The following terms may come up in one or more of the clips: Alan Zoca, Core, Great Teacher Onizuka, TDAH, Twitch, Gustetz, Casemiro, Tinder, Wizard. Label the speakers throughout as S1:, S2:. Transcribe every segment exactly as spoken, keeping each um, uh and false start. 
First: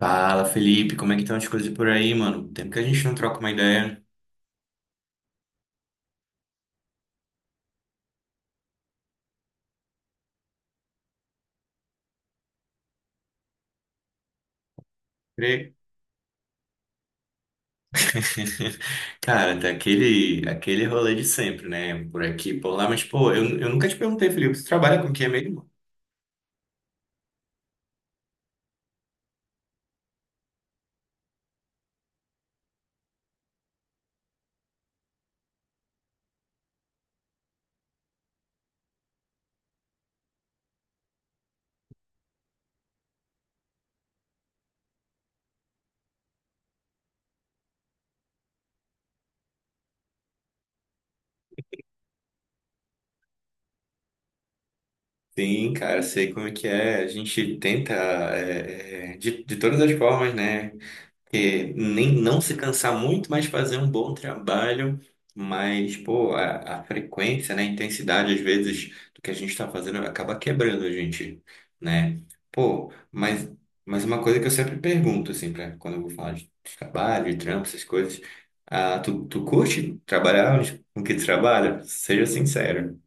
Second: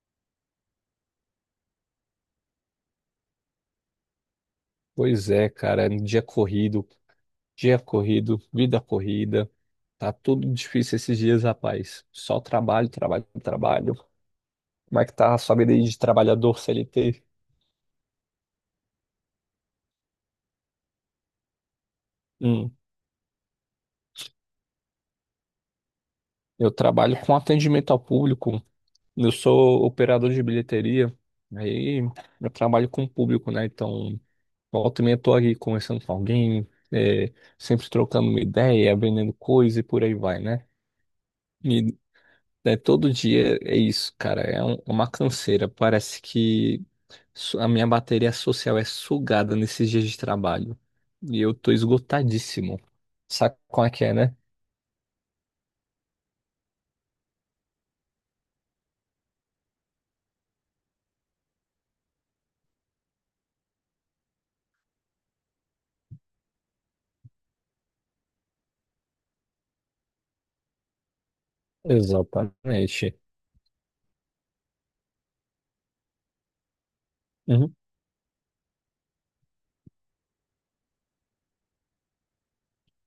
S1: Fala, Felipe, como é que estão as coisas por aí, mano? Tempo que a gente não troca uma ideia, né?
S2: Pois é, cara, dia corrido, dia corrido, vida corrida. Tá tudo difícil esses dias, rapaz. Só trabalho, trabalho, trabalho. Como é que tá a sua vida
S1: Crê.
S2: aí de trabalhador C L T?
S1: Cara, tá aquele, aquele rolê de sempre, né? Por aqui, por
S2: Hum,
S1: lá, mas, pô, eu, eu nunca te perguntei, Felipe, você trabalha com o que é mesmo?
S2: eu trabalho com atendimento ao público. Eu sou operador de bilheteria. Aí eu trabalho com o público, né? Então, volta e meia eu tô aqui conversando com alguém, é, sempre trocando uma ideia, vendendo coisa e por aí vai, né? E né, todo dia é isso, cara. É um- uma canseira. Parece que su- a minha bateria social é sugada nesses dias de trabalho. E eu tô esgotadíssimo. Sabe qual é que é, né?
S1: Sim, cara, sei como é que é. A gente tenta, é, é, de, de todas as formas, né? Que nem não se cansar muito, mas fazer um bom trabalho, mas pô, a, a frequência, né, a intensidade às vezes do que a gente está fazendo acaba quebrando a gente, né? Pô,
S2: Exatamente.
S1: mas mas uma coisa que eu sempre pergunto assim para quando eu vou falar de trabalho, de trampo,
S2: Uhum.
S1: essas coisas, ah, tu, tu curte trabalhar com que tu trabalha? Seja sincero.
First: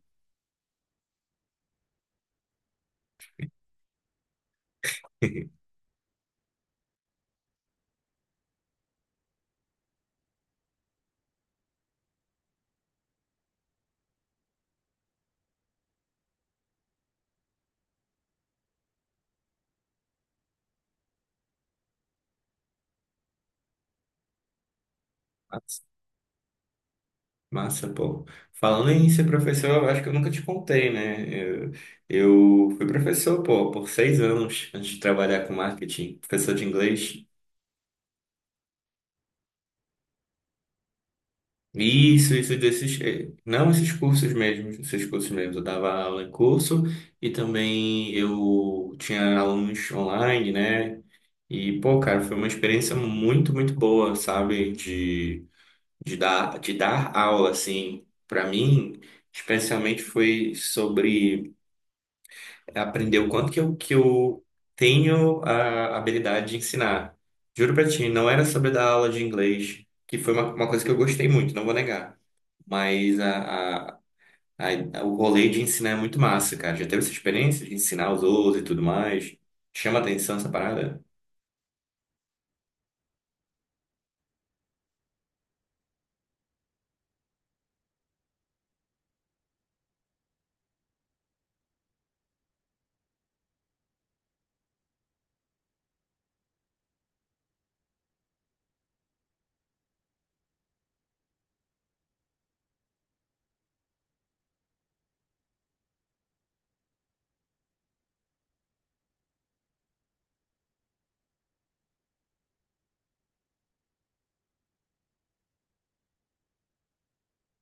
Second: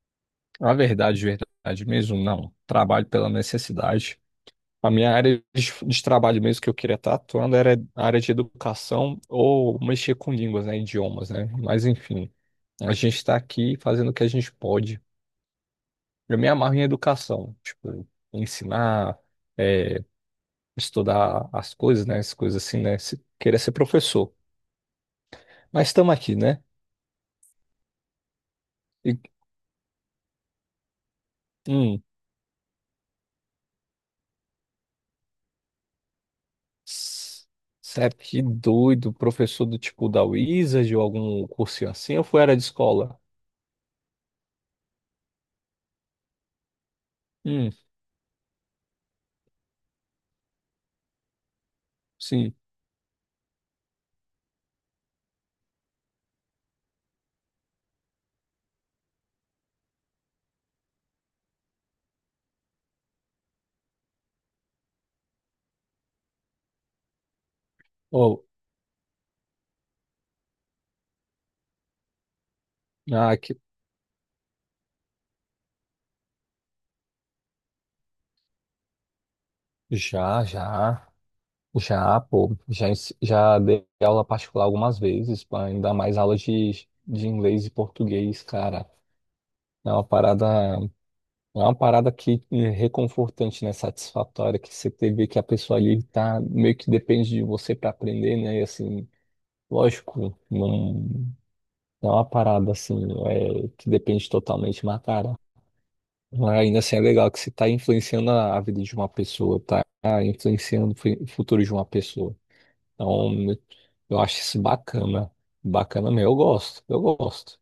S2: A verdade, verdade mesmo, não. Trabalho pela necessidade. A minha área de, de trabalho mesmo que eu queria estar atuando era a área de educação ou mexer com línguas, né, idiomas, né? Mas enfim, a gente está aqui fazendo o que a gente pode. Eu me amarro em educação, tipo, ensinar, é, estudar as coisas, né? As coisas assim, né? Se, querer ser professor. Mas estamos aqui, né?
S1: Massa, pô. Falando em
S2: E,
S1: ser professor, eu acho que eu nunca te contei, né? Eu,
S2: hum,
S1: eu fui professor, pô, por seis anos antes de trabalhar com marketing, professor de inglês.
S2: s- Sério, que doido, professor do tipo da Wizard ou algum cursinho assim, ou
S1: Isso,
S2: foi era
S1: isso
S2: de
S1: desses,
S2: escola?
S1: eh, não esses cursos mesmo, esses cursos mesmo. Eu dava aula em curso e
S2: Hum,
S1: também eu tinha alunos online, né? E, pô, cara, foi uma
S2: sim.
S1: experiência muito, muito boa, sabe? De, de dar, de dar aula, assim, pra mim, especialmente foi sobre aprender o quanto que eu, que eu tenho a habilidade de ensinar. Juro pra ti, não
S2: Ou,
S1: era sobre dar aula de inglês, que foi uma, uma coisa que eu gostei muito, não vou negar. Mas
S2: ah, que,
S1: a, a, a- o rolê de ensinar é muito massa, cara. Já teve essa experiência de ensinar os outros e tudo mais? Chama atenção
S2: já,
S1: essa parada?
S2: já, já, pô, já, ens- já dei aula particular algumas vezes, pá, ainda mais aulas de, de inglês e português, cara. É uma parada. É uma parada que é reconfortante, né? Satisfatória, que você te- vê que a pessoa ali tá meio que depende de você para aprender, né? E assim, lógico, não, não é uma parada assim, é, que depende totalmente, mas cara, ainda assim é legal que você tá influenciando a, a vida de uma pessoa, tá influenciando o fu- o futuro de uma pessoa. Então, eu acho isso bacana. Bacana mesmo, eu gosto, eu gosto.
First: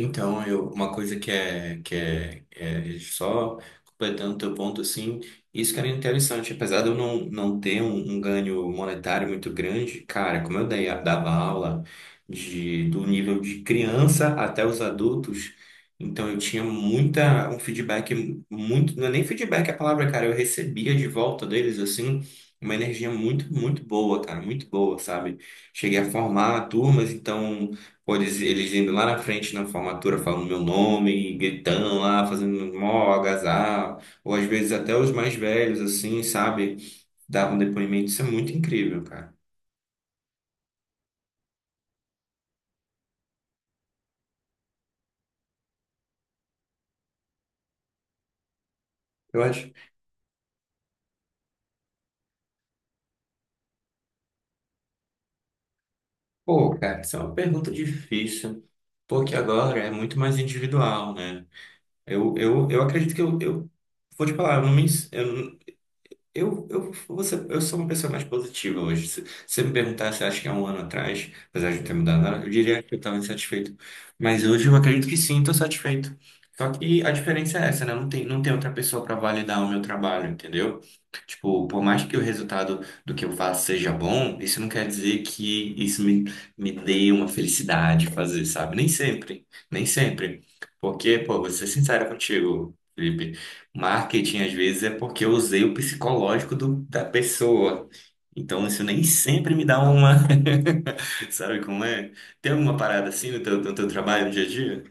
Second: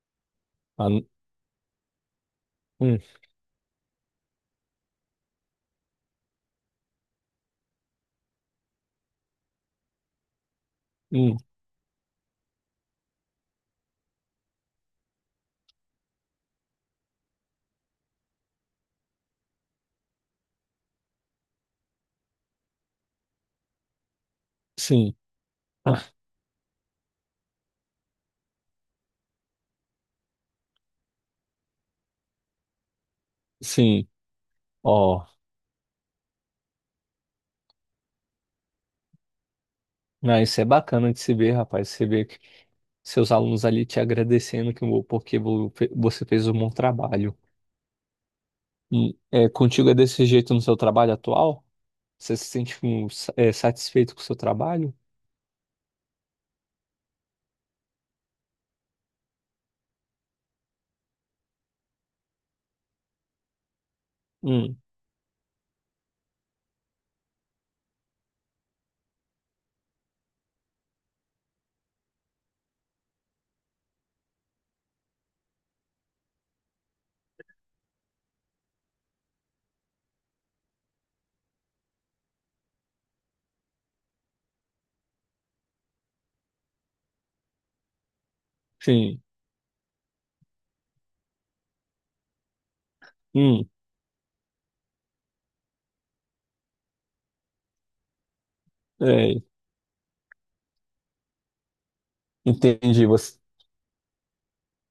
S1: Então, eu,
S2: Ah,
S1: uma coisa que é, que é, é
S2: hum,
S1: só completando o teu ponto, assim, isso que era interessante, apesar de eu não, não ter um, um ganho monetário muito grande, cara, como eu dei, dava
S2: hum,
S1: aula de, do nível de criança até os adultos, então eu tinha muita, um feedback muito, não é nem feedback é a palavra, cara, eu recebia de volta deles, assim, uma energia muito, muito boa, cara, muito boa,
S2: sim,
S1: sabe? Cheguei a
S2: ah,
S1: formar turmas, então. Pô, eles, eles indo lá na frente na formatura falando meu nome, gritando lá, fazendo mó agasalho.
S2: sim,
S1: Ou às vezes até os
S2: ó.
S1: mais velhos, assim, sabe? Davam depoimento. Isso é muito incrível, cara.
S2: Ah, isso é bacana de se ver, rapaz. Você vê que seus alunos ali te agradecendo que, vo- porque vo- fe- você fez um bom trabalho. E,
S1: Eu
S2: é,
S1: acho.
S2: contigo é desse jeito no seu trabalho atual? Você se sente hum, sa- é, satisfeito com o seu trabalho?
S1: Pô, cara, isso é uma pergunta difícil, porque agora é muito mais individual, né? Eu, eu, eu acredito que eu, eu vou te falar, eu não
S2: Hum,
S1: me, ens- eu, Eu, eu, você, eu sou uma pessoa mais positiva hoje. Se você me perguntasse, acho que há um ano atrás, apesar de não ter mudado nada, eu diria que eu estava insatisfeito. Mas hoje eu acredito que sim, estou satisfeito. Só que a diferença é essa, né? Não tem, não tem outra pessoa para validar o meu trabalho, entendeu? Tipo, por mais que o resultado do que eu faço seja bom, isso não quer dizer que isso me, me dê uma felicidade fazer, sabe? Nem
S2: sim.
S1: sempre, nem sempre. Porque, pô, vou ser sincero contigo, Felipe.
S2: Hum,
S1: Marketing, às vezes, é porque eu usei o psicológico do- da pessoa. Então, isso nem
S2: é,
S1: sempre me dá uma. Sabe como é? Tem alguma
S2: Entendi.
S1: parada assim
S2: Você...
S1: no teu, no teu trabalho, no dia a dia?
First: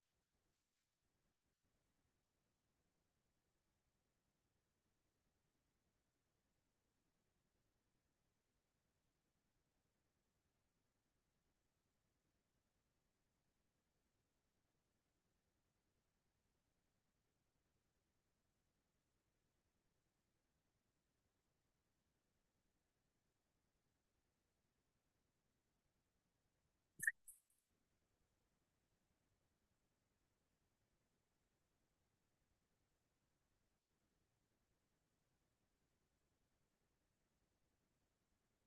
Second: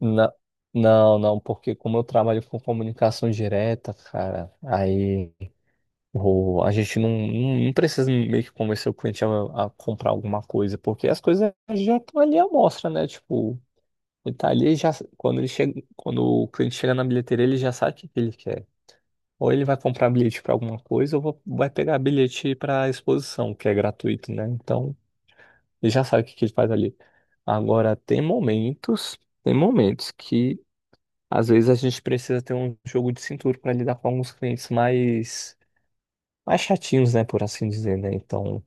S2: na- Não, não, porque como eu trabalho com comunicação direta, cara, aí. O, a gente não, não não precisa meio que convencer o cliente a, a comprar alguma coisa, porque as coisas já estão ali à mostra, né? Tipo, ele tá ali já, quando ele chega, quando o cliente chega na bilheteria, ele já sabe o que que ele quer. Ou ele vai comprar bilhete para alguma coisa, ou va- vai pegar bilhete para exposição, que é gratuito, né? Então, ele já sabe o que que ele faz ali. Agora, tem momentos, tem momentos que às vezes a gente precisa ter um jogo de cintura para lidar com alguns clientes mais mais chatinhos, né, por assim dizer, né? Então,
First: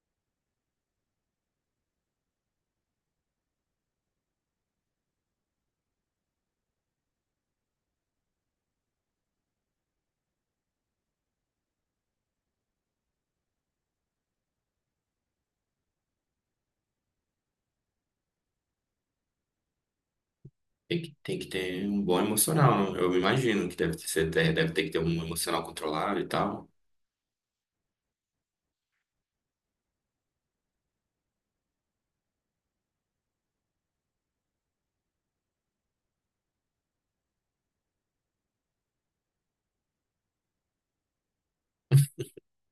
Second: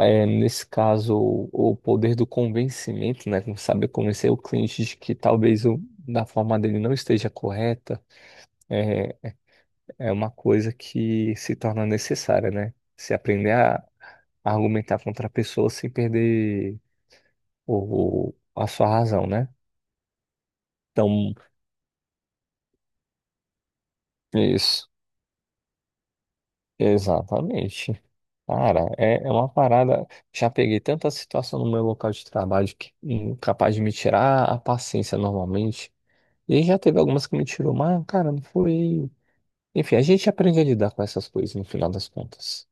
S2: É, nesse caso, o o poder do convencimento, né? Como sabe, convencer o cliente de que talvez o, da forma dele não esteja correta, é, é uma coisa que se torna necessária, né? Se aprender a argumentar contra a pessoa sem perder o, o- a sua razão, né?
S1: Tem que,
S2: Então,
S1: tem que ter um bom emocional, né? Eu imagino que deve ter você ter- deve ter
S2: isso,
S1: que ter um emocional controlado e tal.
S2: exatamente. Cara, é, é uma parada. Já peguei tanta situação no meu local de trabalho que hum, capaz de me tirar a paciência normalmente. E aí já teve algumas que me tirou, mas, cara, não foi. Enfim, a gente aprende a lidar com essas coisas no final das contas.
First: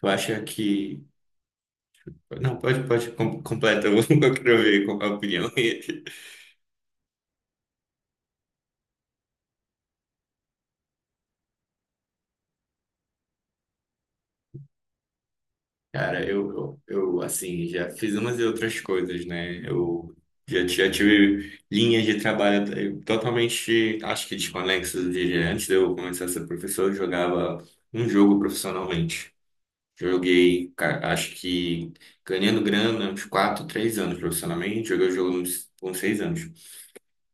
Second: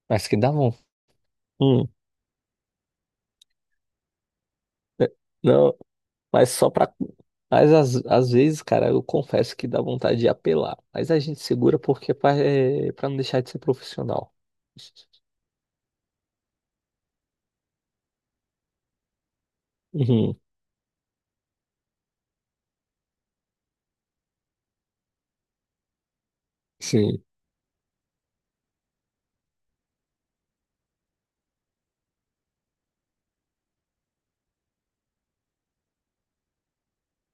S1: Tu
S2: Mas que
S1: acha
S2: davam.
S1: que.
S2: Hum,
S1: Não, pode, pode, com- completa, eu quero ver qual é
S2: é,
S1: a opinião.
S2: não, mas só pra. Mas às, às vezes, cara, eu confesso que dá vontade de apelar. Mas a gente segura porque é pra, é pra não deixar de ser profissional.
S1: Cara, eu, eu, eu, assim, já fiz umas e outras coisas, né? Eu
S2: Uhum,
S1: já, já tive linhas de trabalho eh, totalmente, acho que desconexas de antes de eu começar a ser professor, eu
S2: sim.
S1: jogava um jogo profissionalmente. Joguei, ca- acho que ganhando grana, uns quatro três anos profissionalmente, joguei o jogo uns, uns seis anos.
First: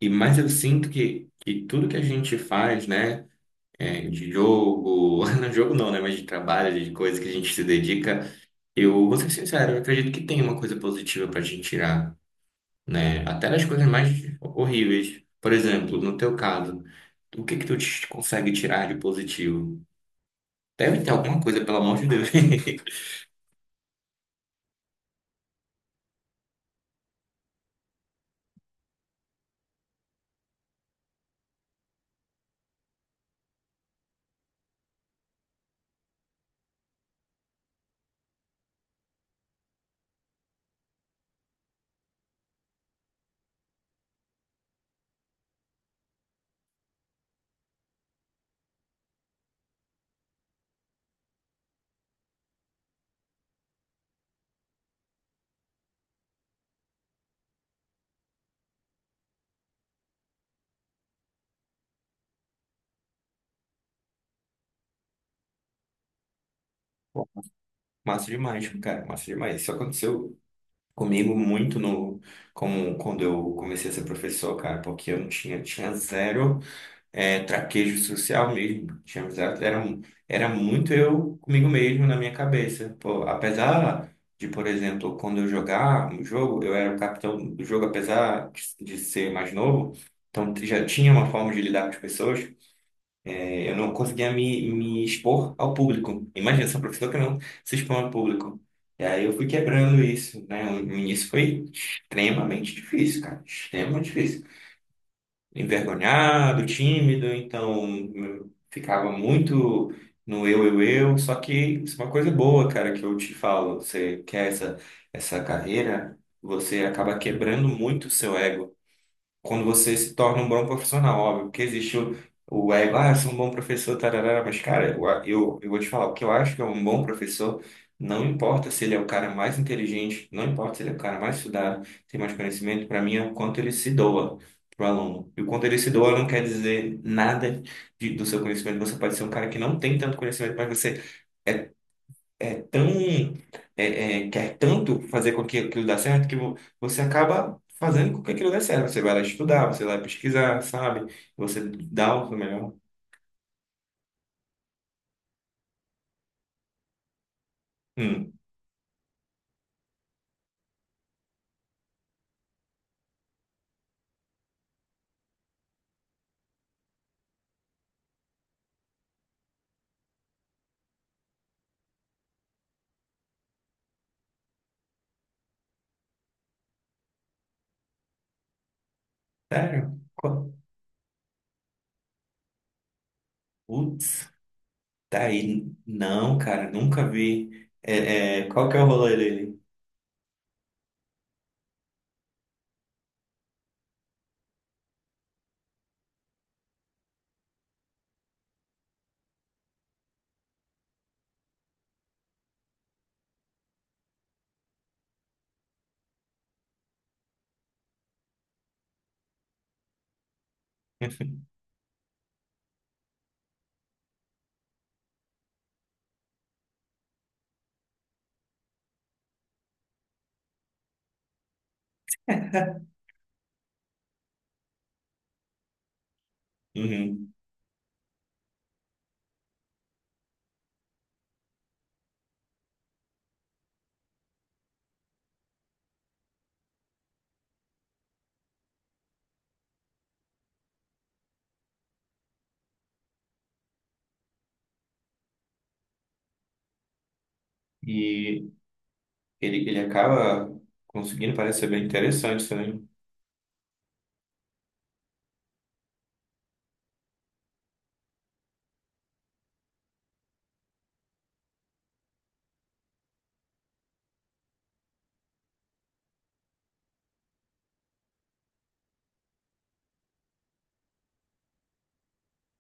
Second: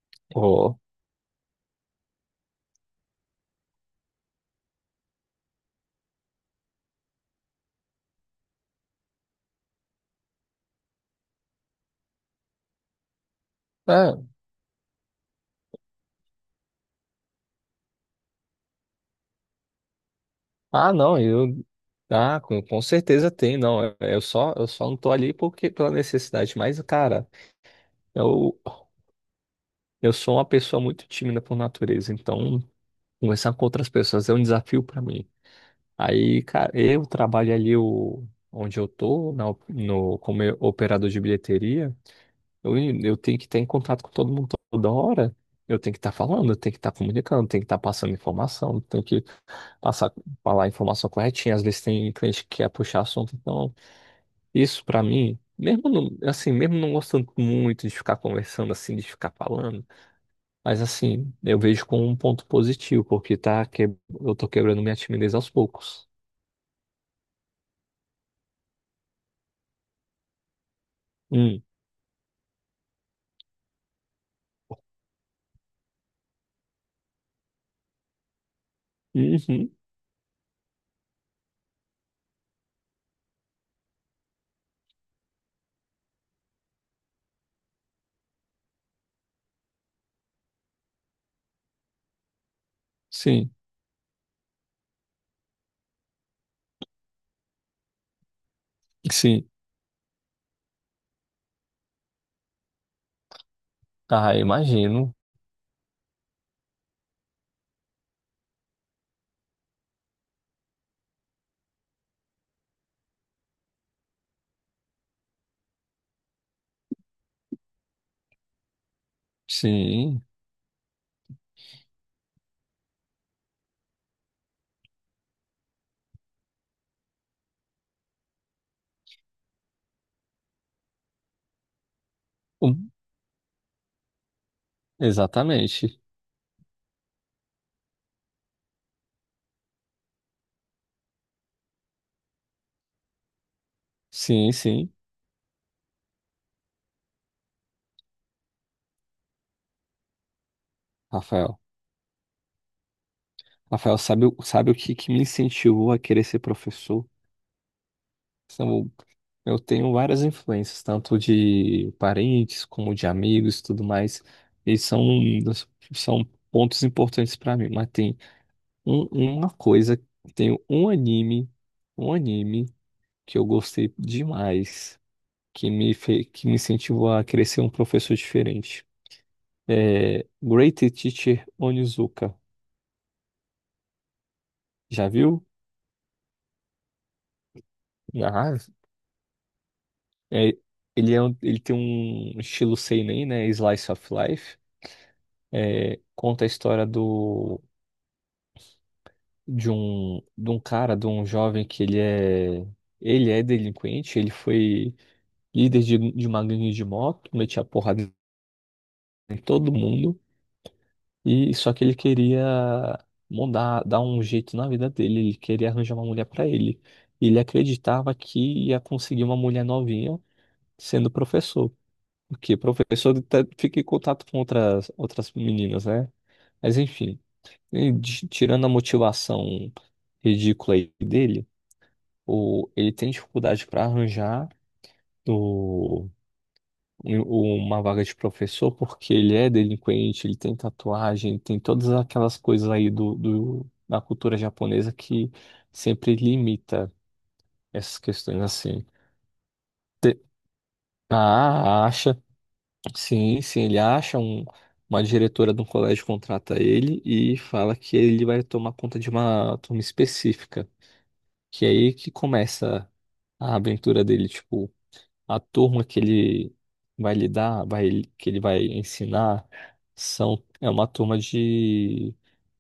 S1: E mais eu
S2: Oh.
S1: sinto que, que tudo que a gente faz, né? É, de jogo, não jogo não, né? Mas de trabalho, de coisas que a gente se dedica, eu vou ser sincero, eu acredito que tem uma coisa positiva para a gente tirar, né? Até das coisas mais
S2: É.
S1: horríveis. Por exemplo, no teu caso, o que que tu te- consegue tirar de positivo?
S2: Ah,
S1: Deve ter
S2: não,
S1: alguma coisa,
S2: eu.
S1: pelo amor de Deus.
S2: Ah, com, com certeza tem, não. Eu só, eu só não tô ali porque pela necessidade. Mas, cara, eu, Eu sou uma pessoa muito tímida por natureza, então conversar com outras pessoas é um desafio para mim. Aí, cara, eu trabalho ali o, onde eu tô, na op- no, como eu- operador de bilheteria, eu, eu tenho que estar em contato com todo mundo toda hora. Eu tenho que estar falando, eu tenho que estar comunicando, eu tenho que estar passando informação, eu tenho que passar, falar a informação corretinha. Às vezes tem cliente que quer puxar assunto, então isso para mim, mesmo não- assim, mesmo não gostando muito de ficar conversando assim, de ficar falando. Mas assim, eu vejo como um ponto positivo, porque tá que... eu tô quebrando minha timidez aos poucos.
S1: Massa demais, cara, massa demais. Isso aconteceu comigo
S2: Hum.
S1: muito no, como quando eu comecei a ser professor, cara, porque eu não tinha, tinha zero. É, traquejo social mesmo. Tinha amizade,
S2: Uhum.
S1: era, mu- era muito eu comigo mesmo na minha cabeça. Pô, apesar de, por exemplo, quando eu jogar um jogo, eu era o capitão do jogo, apesar de de ser mais novo, então já tinha uma forma de lidar com as pessoas.
S2: Sim,
S1: É, eu não conseguia me, me expor ao público. Imagina, sou um professor que não se expõe ao público. E aí eu fui
S2: sim.
S1: quebrando isso, né? No início foi extremamente difícil, cara. Extremamente
S2: Ah,
S1: difícil,
S2: imagino.
S1: envergonhado, tímido, então hum, ficava muito no eu, eu, eu. Só que isso é uma coisa boa, cara, que eu te falo. Você quer essa, essa carreira, você acaba quebrando muito o seu ego quando você se
S2: Sim.
S1: torna um bom profissional, óbvio, porque existe o, o ego, ah, eu sou um bom professor, tarará, mas cara, eu, eu, eu vou te falar, o que eu acho que é um bom professor, não importa se ele é o cara mais inteligente, não importa se ele é o cara mais estudado, tem mais conhecimento,
S2: Hum,
S1: para mim é o quanto ele se doa pro aluno. E o quanto ele se
S2: Exatamente.
S1: doa não quer dizer nada de- do seu conhecimento. Você pode ser um cara que não tem tanto conhecimento, mas você é é tão é, é,
S2: Sim,
S1: quer
S2: sim,
S1: tanto fazer com que aquilo dê certo que vo- você acaba fazendo com que aquilo dê certo. Você vai lá estudar, você vai pesquisar, sabe? Você
S2: Rafael.
S1: dá o seu melhor.
S2: Rafael, sabe, o- sabe o que, que me incentivou a querer ser professor?
S1: Hum,
S2: São- Eu tenho várias influências, tanto de parentes como de amigos e tudo mais. E são, são pontos importantes para mim, mas tem Um- uma coisa, tem um anime, um anime que eu gostei demais, que me fe, que me incentivou a crescer um professor diferente.
S1: Sério?
S2: É
S1: Qual-
S2: Great Teacher Onizuka.
S1: Putz,
S2: Já
S1: tá
S2: viu?
S1: aí. Não, cara, nunca vi.
S2: Já.
S1: É, é, qual que é o rolê dele?
S2: É, ele, é um- ele tem um estilo seinen, né? Slice of Life. É, conta a história do, de um, de um cara, de um jovem que ele é, ele é delinquente. Ele foi líder de, de uma gangue de moto, metia porrada em todo mundo e só que ele queria mudar, dar um jeito na vida dele, ele queria arranjar uma mulher para ele. Ele acreditava que ia conseguir uma mulher novinha sendo professor, porque professor tá- fica em contato com outras outras meninas, né? Mas enfim,
S1: Uhum.
S2: e de- tirando a motivação ridícula aí dele, o, ele tem dificuldade para arranjar uma vaga de professor porque ele é delinquente, ele tem tatuagem, tem todas aquelas coisas aí do, do, da cultura japonesa que sempre limita essas questões
S1: E
S2: assim.
S1: ele, ele
S2: Te-
S1: acaba conseguindo, parece ser bem
S2: Ah, acha,
S1: interessante também.
S2: sim, sim, ele acha um, uma diretora de um colégio contrata ele e fala que ele vai tomar conta de uma turma específica, que é aí que começa a aventura dele, tipo a turma que ele vai lidar, vai, que ele vai ensinar, são, é uma turma de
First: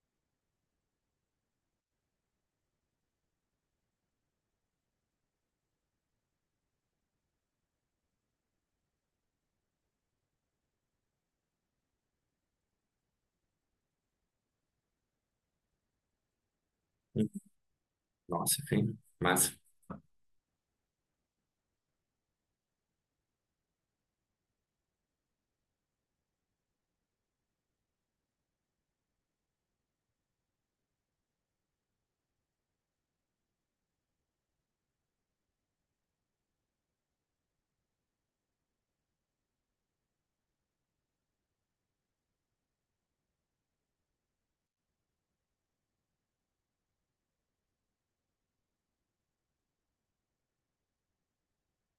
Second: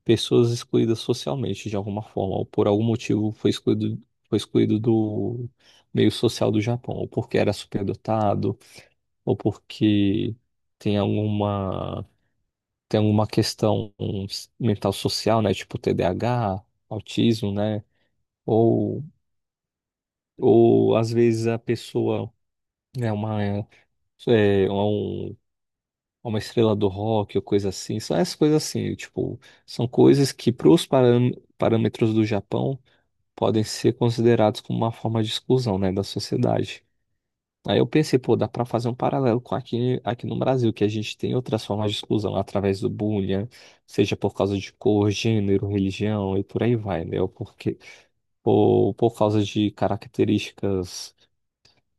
S2: pessoas excluídas socialmente, de alguma forma, ou por algum motivo foi excluído, foi excluído do meio social do Japão, ou porque era superdotado, ou porque tem alguma, tem alguma questão mental social, né? Tipo T D A H, autismo, né?
S1: Nossa, enfim,
S2: Ou,
S1: massa.
S2: ou às vezes a pessoa é uma é, é um uma estrela do rock ou coisa assim. São essas coisas assim, tipo, são coisas que para os parâmetros do Japão podem ser considerados como uma forma de exclusão, né, da sociedade. Aí eu pensei, pô, dá para fazer um paralelo com aqui, aqui no Brasil, que a gente tem outras formas de exclusão através do bullying, né, seja por causa de cor, gênero, religião e por aí vai, né? Ou porque, ou por causa de características,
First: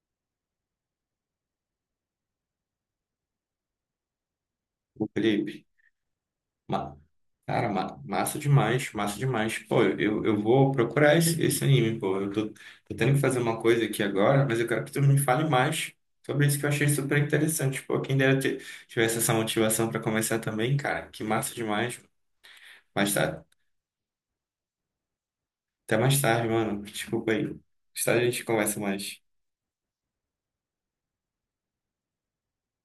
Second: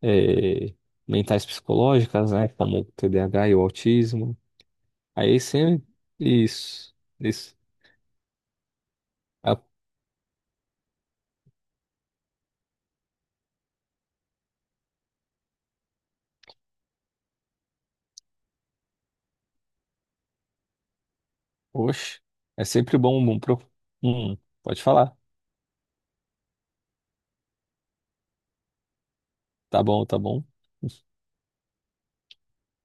S2: eh, mentais psicológicas, né, como T D A H e o autismo.
S1: O
S2: Aí
S1: Felipe.
S2: sempre. Isso,
S1: Ma-
S2: isso.
S1: Cara, ma- massa demais, massa demais.
S2: Ah,
S1: Pô, eu, eu vou procurar esse, esse anime, pô. Eu tô, tô tendo que fazer uma coisa aqui agora, mas eu quero que tu me fale mais sobre isso que eu achei super interessante. Pô, quem dera ter, tivesse essa motivação pra começar também, cara. Que massa demais.
S2: poxa, é sempre
S1: Mas
S2: bom, bom
S1: tá,
S2: pro. Hum, Pode falar.
S1: até mais tarde, mano. Desculpa aí. Mais tarde a gente conversa mais.
S2: Tá bom, tá bom.